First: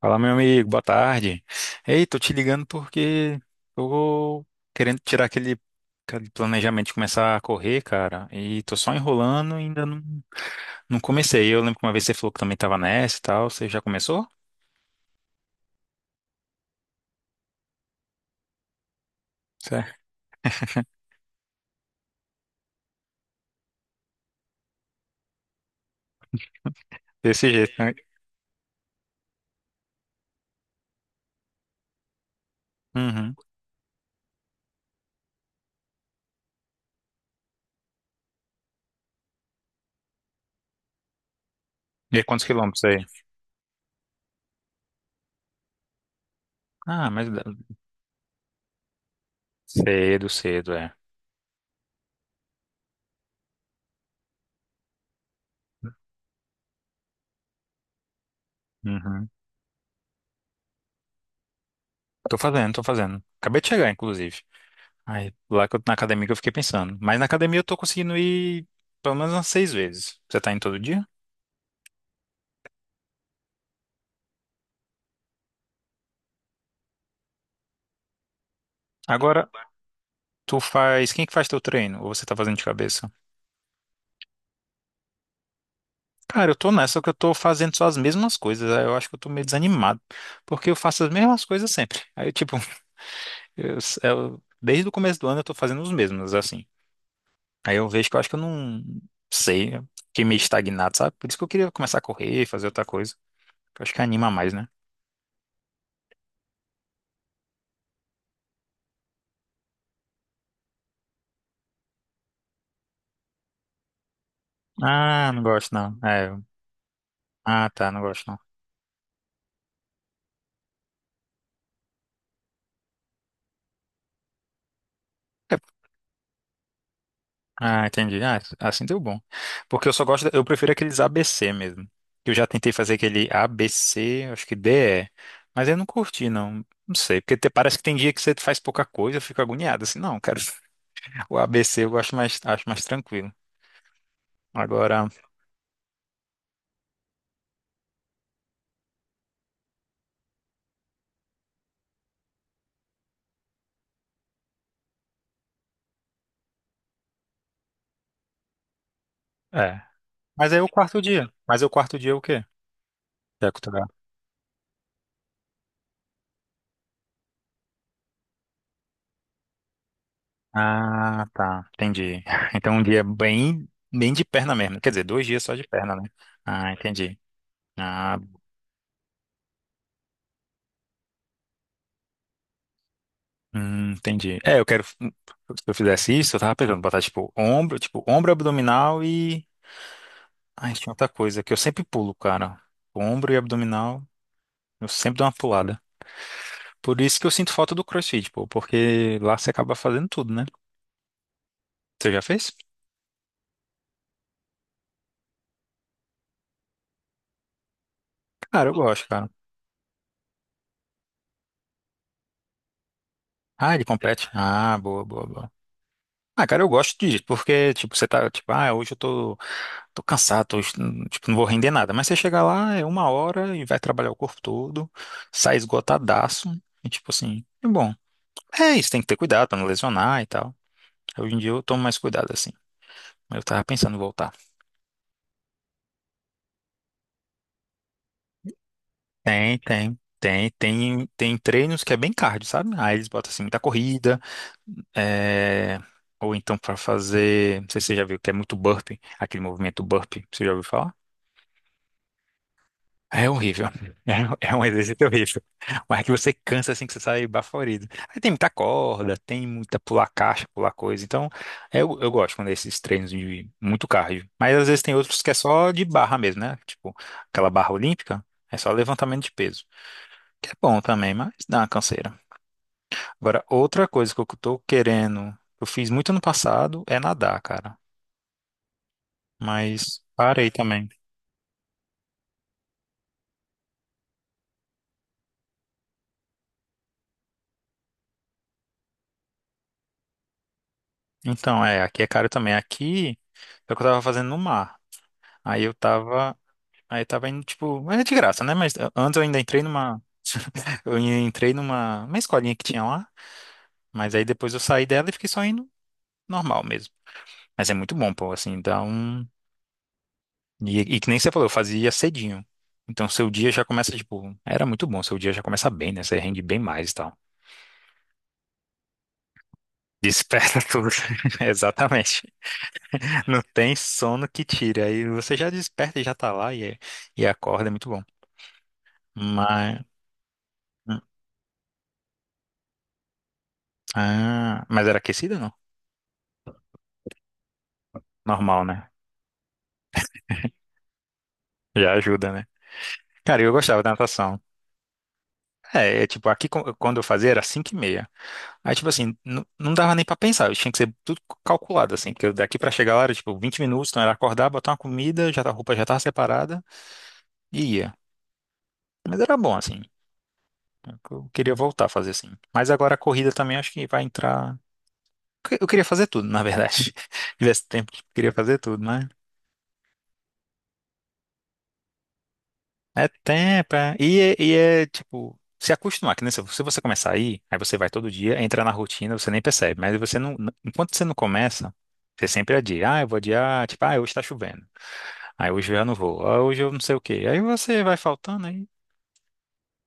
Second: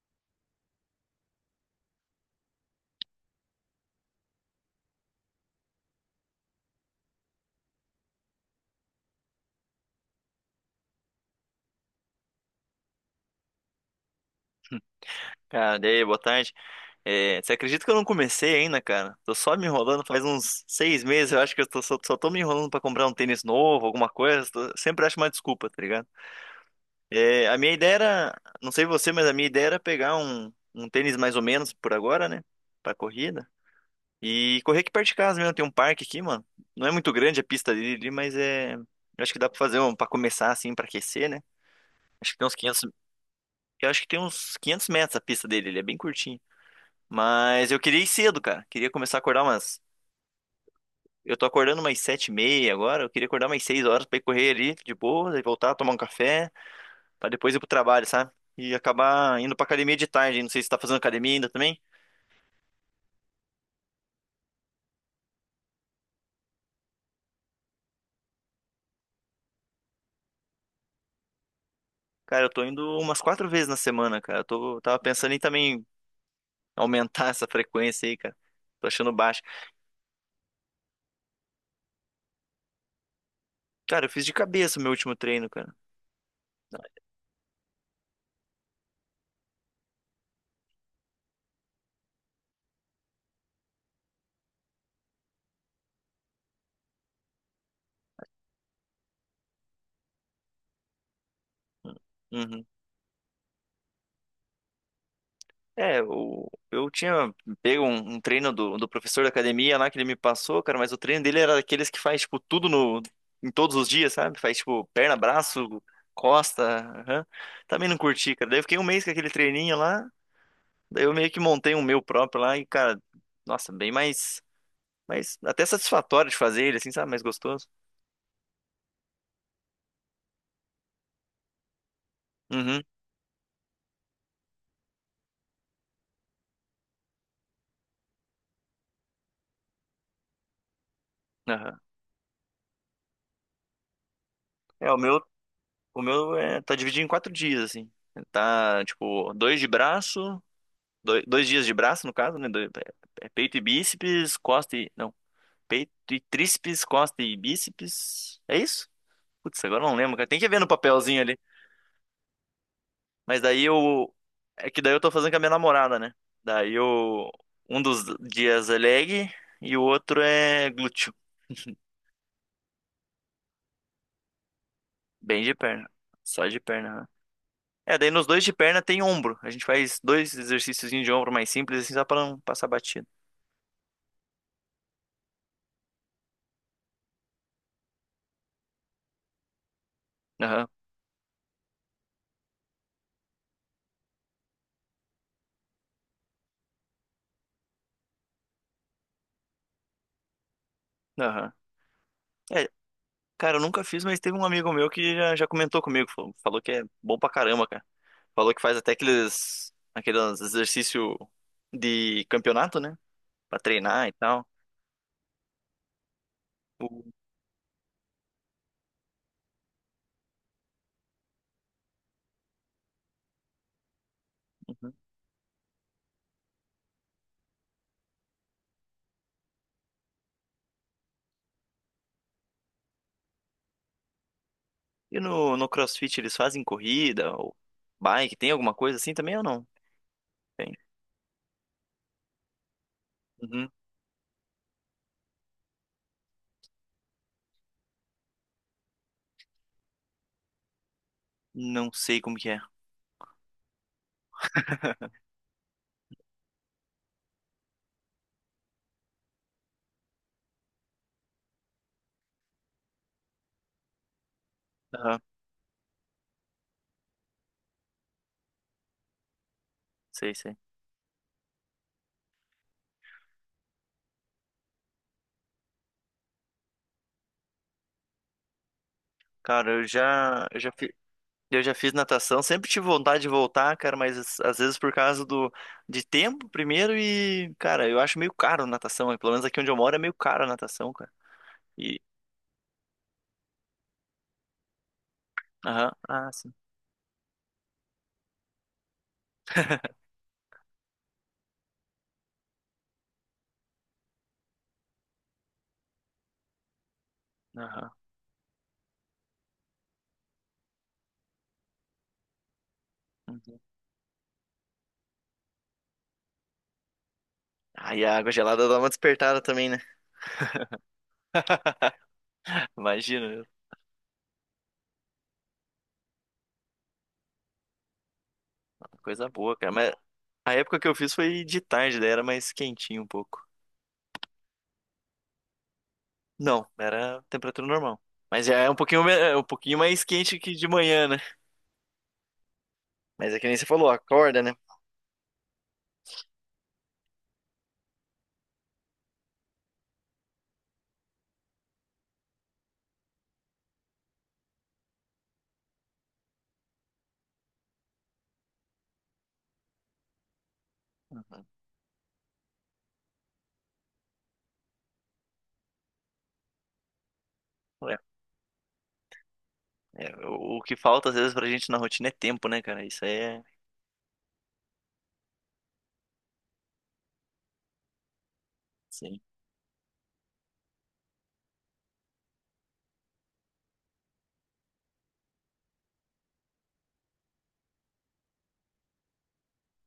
Fala, meu amigo, boa tarde. Ei, tô te ligando porque tô querendo tirar aquele planejamento de começar a correr, cara, e tô só enrolando e ainda não, não comecei. Eu lembro que uma vez você falou que também tava nessa e tal, você já começou? Cara, e aí, boa tarde. É, você acredita que eu não comecei ainda, cara? Tô só me Certo. enrolando faz uns seis meses, eu acho que eu tô, só tô me enrolando pra comprar um tênis novo, alguma coisa. Sempre acho uma desculpa, tá ligado? É, Desse a jeito, minha né? ideia era, não sei você, mas a minha ideia era pegar um tênis mais ou menos por agora, né? Pra Uhum. corrida. E correr aqui perto de casa mesmo, tem um parque aqui, mano. Não é muito grande a pista dele, ali, mas é. Eu acho que dá pra fazer um, pra começar assim, pra aquecer, né? E aí, Acho que quantos tem uns 500. quilômetros aí? Eu acho que tem uns 500 metros a pista dele, ele é bem curtinho. Ah, mas dá- Mas eu queria ir cedo, cara. Queria começar a acordar umas. cedo, cedo, é. Eu tô acordando umas sete e meia agora. Eu queria acordar umas seis horas pra ir correr ali de boa, daí voltar, tomar um café, pra depois ir pro trabalho, sabe? E Uhum. acabar indo pra academia de tarde. Não sei se tá fazendo academia ainda também. Tô fazendo, tô fazendo. Acabei de chegar, inclusive. Aí, lá que eu, na academia que eu fiquei pensando. Mas na academia eu tô conseguindo ir pelo menos umas seis vezes. Você tá indo todo dia? Cara, eu tô indo umas quatro vezes na semana, cara. Tava pensando em também aumentar essa frequência aí, cara. Tô achando baixo. Agora, tu faz. Quem é que faz teu treino? Ou você tá fazendo de cabeça? Cara, eu fiz de cabeça o meu último treino, cara. Cara, eu tô nessa que eu tô fazendo só as mesmas coisas. Aí, eu acho que eu tô meio desanimado. Porque eu faço as mesmas coisas sempre. Aí, tipo, desde o começo do ano eu tô fazendo os mesmos, assim. Aí eu vejo que eu acho que eu não sei. Eu fiquei meio estagnado, sabe? Por isso que eu queria começar a correr, Uhum. fazer outra coisa, que eu acho que anima mais, né? Eu tinha pego um treino do professor da academia lá que ele me passou, cara, mas o treino dele era daqueles que faz, tipo, tudo no, em todos os dias, sabe? Faz, tipo, perna, Ah, não gosto braço, não. É. costa, aham. Ah, Também tá, não não gosto curti, não. cara. Daí eu fiquei um mês com aquele treininho lá, daí eu meio que montei um meu próprio lá e, cara, nossa, bem mais, mais até satisfatório de fazer ele, assim, sabe? Mais gostoso. Ah, entendi. Ah, assim deu bom. Porque eu só gosto, eu prefiro aqueles ABC mesmo. Eu já tentei Uhum, fazer aquele ABC, acho que DE, mas eu não curti, não. Não sei, porque parece que tem dia que você faz pouca coisa, eu fico agoniado, assim, não, cara, o aham. ABC eu gosto mais, acho mais tranquilo. É, o Agora, meu, o meu é, tá dividido em quatro dias, assim. Tá, tipo, dois de braço. Dois dias de braço, no caso, né? É peito e bíceps, costa e. Não, peito e tríceps, costa e bíceps. É isso? Putz, é. agora eu não lembro, cara. Tem que Mas ver aí é o no quarto papelzinho dia. ali. Mas é o quarto dia é o quê? Mas Que é daí cultural. eu. É que daí eu tô fazendo com a minha namorada, né? Daí eu. Um dos dias é leg e o outro é glúteo. Ah, tá, entendi. Então um dia bem, bem de perna mesmo. Quer dizer, 2 dias Bem só de de perna. perna, né? Só de Ah, perna, né? entendi. É, daí Ah, nos dois de perna tem ombro. A gente faz dois exercícios de ombro mais simples, assim, só pra não passar batido. hum, entendi. É, eu quero. Se eu fizesse isso, eu tava pensando, botar tipo ombro, abdominal e. Aham, Ai, tinha outra coisa que eu sempre pulo, cara. Ombro e abdominal, eu sempre dou uma pulada. Por isso que eu sinto falta do CrossFit, pô, porque lá você acaba fazendo tudo, né? aham. Você já fez? É, cara, eu nunca fiz, mas teve um amigo meu que já comentou comigo. Falou que é bom pra caramba, cara. Falou que Cara, eu faz até gosto, cara. aqueles exercícios de campeonato, né? Pra Ah, ele treinar e compete? tal. Ah, boa, boa, boa. Ah, cara, eu gosto O- disso, porque, tipo, você tá, tipo, ah, hoje eu tô cansado, tô, tipo, não vou render nada. Mas você chega lá, é 1 hora e vai trabalhar o corpo todo, Uhum. sai esgotadaço, e tipo assim, é bom. É isso, tem que ter cuidado pra não lesionar e tal. Hoje em dia eu tomo mais cuidado, assim. Eu tava pensando em voltar. E no CrossFit eles fazem corrida ou bike? Tem alguma coisa assim também ou Tem, não? tem. Tem, Tem. tem, tem treinos que é bem cardio, sabe? Aí eles botam assim muita Uhum. corrida, é, ou então pra fazer, não sei se você já viu, que é muito burpee, aquele movimento burpee, você já ouviu falar? Não sei como que é. É horrível. É um exercício horrível. Mas é que você cansa assim que você sai baforido. Aí tem muita corda, tem muita pular caixa, pular coisa. Então, eu gosto quando é esses treinos de muito cardio. Mas às vezes tem Aham, outros que é só de barra mesmo, né? Tipo, aquela barra olímpica, é só levantamento de peso. sei, Que é sei. bom também, mas dá uma canseira. Agora, outra coisa que eu tô querendo, eu fiz muito ano passado, é nadar, cara. Cara, Mas parei eu já também. fiz. Eu já fiz natação, sempre tive vontade de voltar, cara, mas às vezes por causa do de tempo primeiro e, cara, eu acho meio caro natação, pelo menos aqui onde eu moro é meio caro a natação, cara. Então, é, E aqui é caro também. Aqui é o que eu tava fazendo no mar. Aí eu aham, ah, tava, sim. aí tava indo, tipo, mas é de graça, né? Mas antes eu ainda entrei numa, eu entrei numa, uma escolinha que tinha lá, mas aí depois eu saí dela e fiquei só indo normal mesmo. Mas é Aham. muito bom, pô, assim, dá um, e que nem você falou, eu fazia cedinho. Então seu dia Uhum. já começa, tipo, era muito bom, seu dia já começa bem, né? Você rende bem mais e tal. Aí a água gelada dá uma despertada também, né? Desperta tudo. Exatamente. Não Imagina, tem sono que tire. Aí você já desperta e já tá lá e, é, e acorda, é muito bom. coisa boa, cara, Mas, mas a época que eu hum, fiz foi de tarde, daí era mais quentinho um pouco. ah, mas era aquecida, não? Não, era temperatura normal. Mas já Normal, é um né? pouquinho, é um pouquinho mais quente que de manhã, né? Já ajuda, né? Mas é Cara, que eu nem você gostava falou, da natação. acorda, né? É tipo, aqui quando eu fazia era 5:30. Aí, tipo assim, não dava nem pra pensar, eu tinha que ser tudo calculado, assim, porque eu daqui pra chegar lá era, tipo, 20 minutos, então era acordar, botar uma comida, a roupa já tava separada e ia. Mas era bom, assim. Eu Uhum. queria voltar a fazer assim. Mas agora a corrida também acho que vai entrar. Eu queria fazer tudo, na verdade. Se tivesse tempo, queria fazer tudo. É, o que falta às vezes pra gente na rotina é tempo, né, cara? Isso É aí é. tempo, é. E é tipo, se acostumar, que nem se você começar a ir, aí você vai todo dia, entra na rotina, Sim. você nem percebe, mas você não, enquanto você não começa, você sempre adia, ah, eu vou adiar, tipo, ah, hoje tá chovendo, aí hoje eu já não vou, ah, hoje eu não sei o quê, aí você vai faltando, aí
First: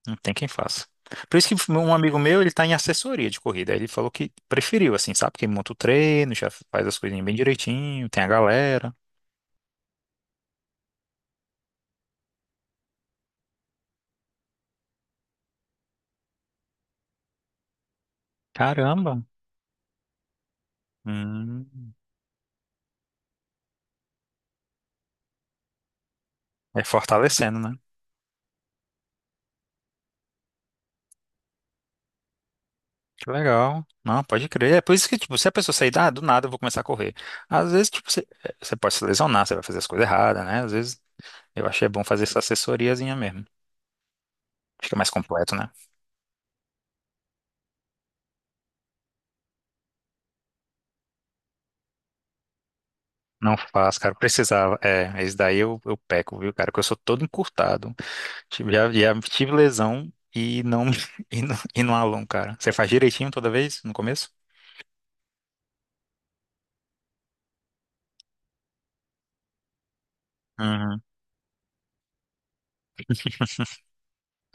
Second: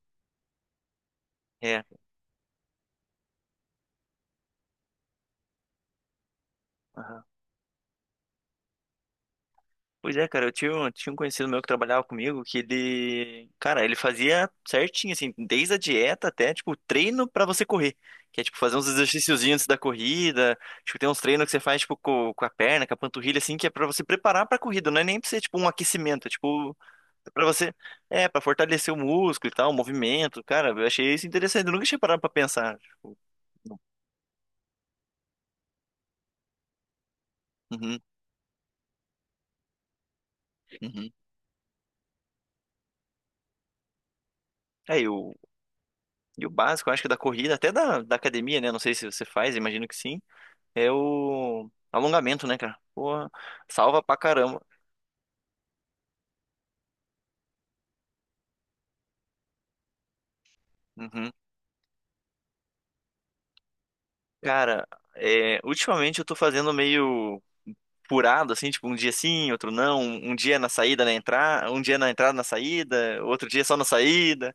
não tem quem faça. Por isso que É, um amigo meu, ele tá em assessoria de corrida, aí ele falou que preferiu, assim, sabe, que monta o treino, já faz as aham. coisinhas bem direitinho, tem a galera, Pois é, cara, tinha um conhecido meu que trabalhava comigo que ele. Cara, ele fazia certinho, assim, desde a dieta até, tipo, treino pra você correr. Que é, tipo, fazer uns caramba, exercíciozinhos antes da corrida. Tipo, tem uns treinos que você hum, faz, tipo, com a perna, com a panturrilha, assim, que é pra você preparar pra corrida. Não é nem pra ser, tipo, um aquecimento. É, tipo, é pra fortalecendo, você. né? É, pra fortalecer o músculo e tal, o movimento. Cara, eu achei isso interessante. Eu nunca tinha parado pra pensar. Tipo, Que legal. Não, pode crer. É por isso que, tipo, se a pessoa sair, ah, do nada eu vou começar a correr. Às vezes, uhum, tipo, você pode se lesionar, você vai fazer as coisas erradas, né? Às vezes, uhum. eu achei bom fazer essa assessoriazinha mesmo. Fica É, e mais o, completo, né? e o básico, eu acho que da corrida, até da academia, né? Não sei se você faz, imagino que sim. É o alongamento, né, cara? Porra, Não faz, salva cara. pra Eu caramba. precisava. É, esse daí eu peco, viu, cara? Que eu sou todo encurtado. Tive, já, já tive lesão e não, Uhum. E não alongo, cara. Você faz direitinho toda vez, no começo? Cara, é, ultimamente eu tô fazendo meio furado, assim, tipo, um dia sim, outro não. Um dia na Uhum. saída, na entrada, um dia na entrada, na saída, outro dia só na saída.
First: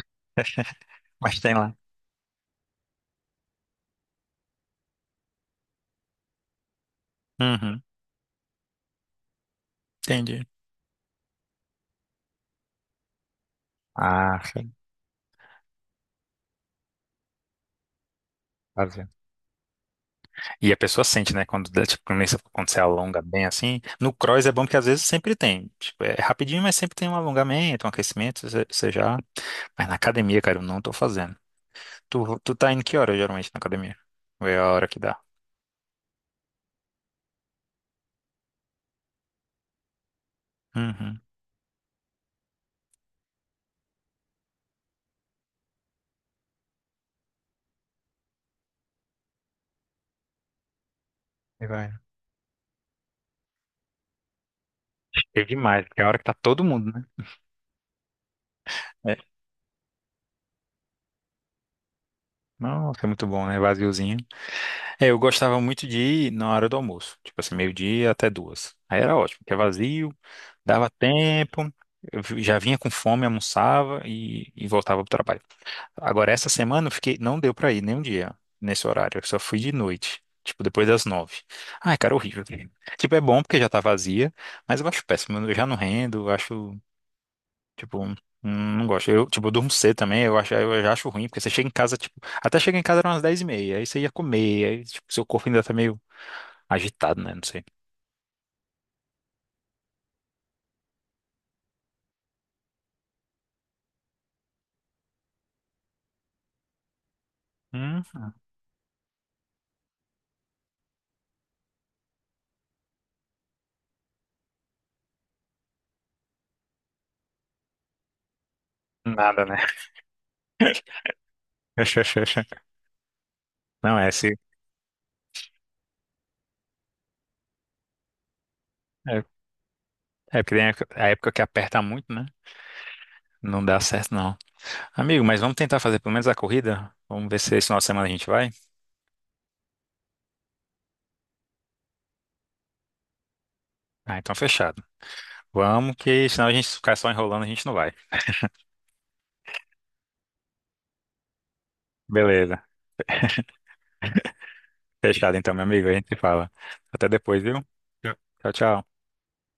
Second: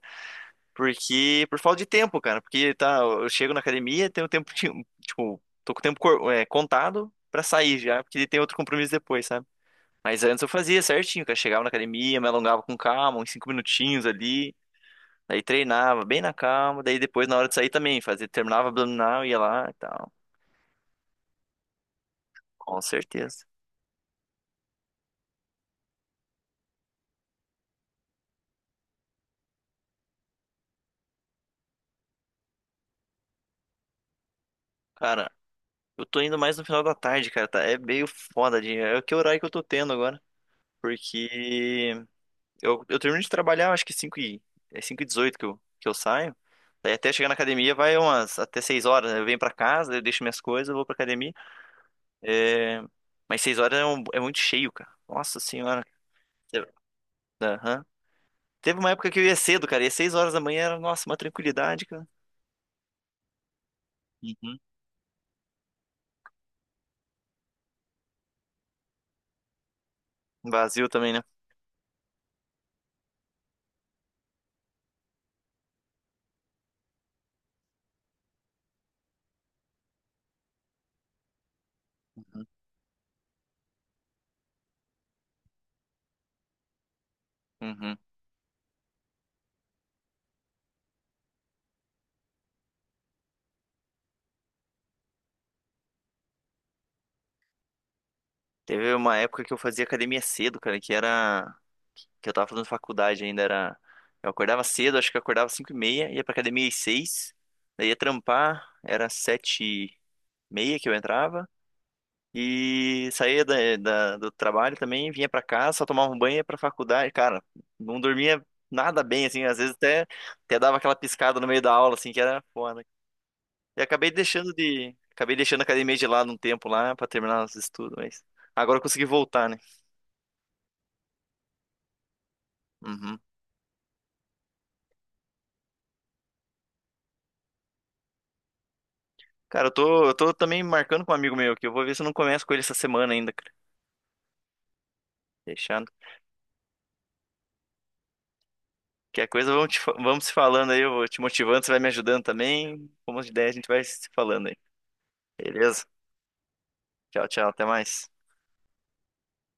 Mas Porque, tem por lá. falta de tempo, cara. Porque, tá, eu chego na academia, tenho tempo, tipo, tô com o tempo contado pra sair Uhum. já, porque tem outro compromisso depois, sabe? Mas antes Entendi. eu fazia certinho, cara. Chegava na academia, me alongava com calma, uns cinco minutinhos Ah, ali. sim. Daí treinava bem na calma. Daí depois, na hora de sair também, fazia, terminava abdominal, ia lá e tal. E a pessoa sente, né? Quando, dá, tipo, quando você Com alonga bem certeza. assim. No cross é bom porque às vezes sempre tem. Tipo, é rapidinho, mas sempre tem um alongamento, um aquecimento, você já. Mas na academia, cara, eu não tô fazendo. Tu tá indo que hora geralmente na academia? Ou é a hora que dá? Cara, eu tô indo mais no final da tarde, cara, tá? É o que horário que eu tô tendo agora. Uhum. Porque eu termino de trabalhar, acho que é 5 e 18 que que eu saio. Daí até chegar na academia vai umas até 6 horas, né? Eu venho pra casa, eu deixo minhas coisas, eu vou pra academia. E vai. É, mas seis horas é, é muito cheio, cara. Nossa É senhora. demais, porque é a hora que tá todo Te- mundo, né? Aham. Teve uma época É. que eu ia cedo, cara. E às seis horas da manhã era, nossa, uma tranquilidade, cara. Nossa, é muito bom, né? Vaziozinho. Uhum. É, eu gostava muito de ir na hora do almoço, tipo assim, meio-dia até duas. Aí era ótimo, porque é vazio, Vazio dava também, né? tempo, já vinha com fome, almoçava e voltava pro trabalho. Agora, essa semana eu fiquei, não deu pra ir nem um dia nesse horário, eu só fui de noite, tipo depois das nove. Ai, cara, horrível. Tipo, é bom porque já tá vazia, mas eu acho péssimo, eu já não rendo, eu acho. Uhum. Tipo, não gosto. Eu, tipo, eu durmo cedo também, eu acho, eu já acho ruim, porque você chega em casa, tipo, até chega em casa eram umas 10:30, aí você ia comer, aí, tipo, seu corpo ainda tá meio agitado, né? Não sei. Teve uma época que eu fazia academia cedo, cara, que era. Que eu tava fazendo faculdade ainda, era. Eu acordava cedo, acho que eu acordava cinco e meia, ia pra academia às seis, daí ia Hum, trampar, era sete e meia que eu entrava. E saía do trabalho também, vinha pra casa, só tomava um banho, e ia pra faculdade. Cara, não dormia nada bem, assim, nada, né? Até dava aquela piscada no meio da aula, assim, que era foda. E Não, é, se, acabei deixando a academia de lado um tempo lá pra terminar os estudos, mas agora eu consegui é, voltar, né? é porque tem a época que aperta muito, né? Uhum. Não dá certo, não. Amigo, mas vamos tentar fazer pelo menos a corrida? Vamos ver se esse final de semana a gente vai? Cara, eu tô também marcando com um amigo meu aqui, eu vou ver se eu não começo com ele essa semana ainda, cara. Ah, então fechado. Deixando. Vamos, que senão a gente ficar só enrolando, a gente não vai. Que a coisa, vamos, vamos se falando aí, eu vou te motivando, você vai me ajudando Beleza. também. Como de ideia, a gente vai se falando aí. Fechado então, meu Beleza? amigo, a gente se fala. Até Tchau, depois, tchau, viu? até mais. Tchau, tchau.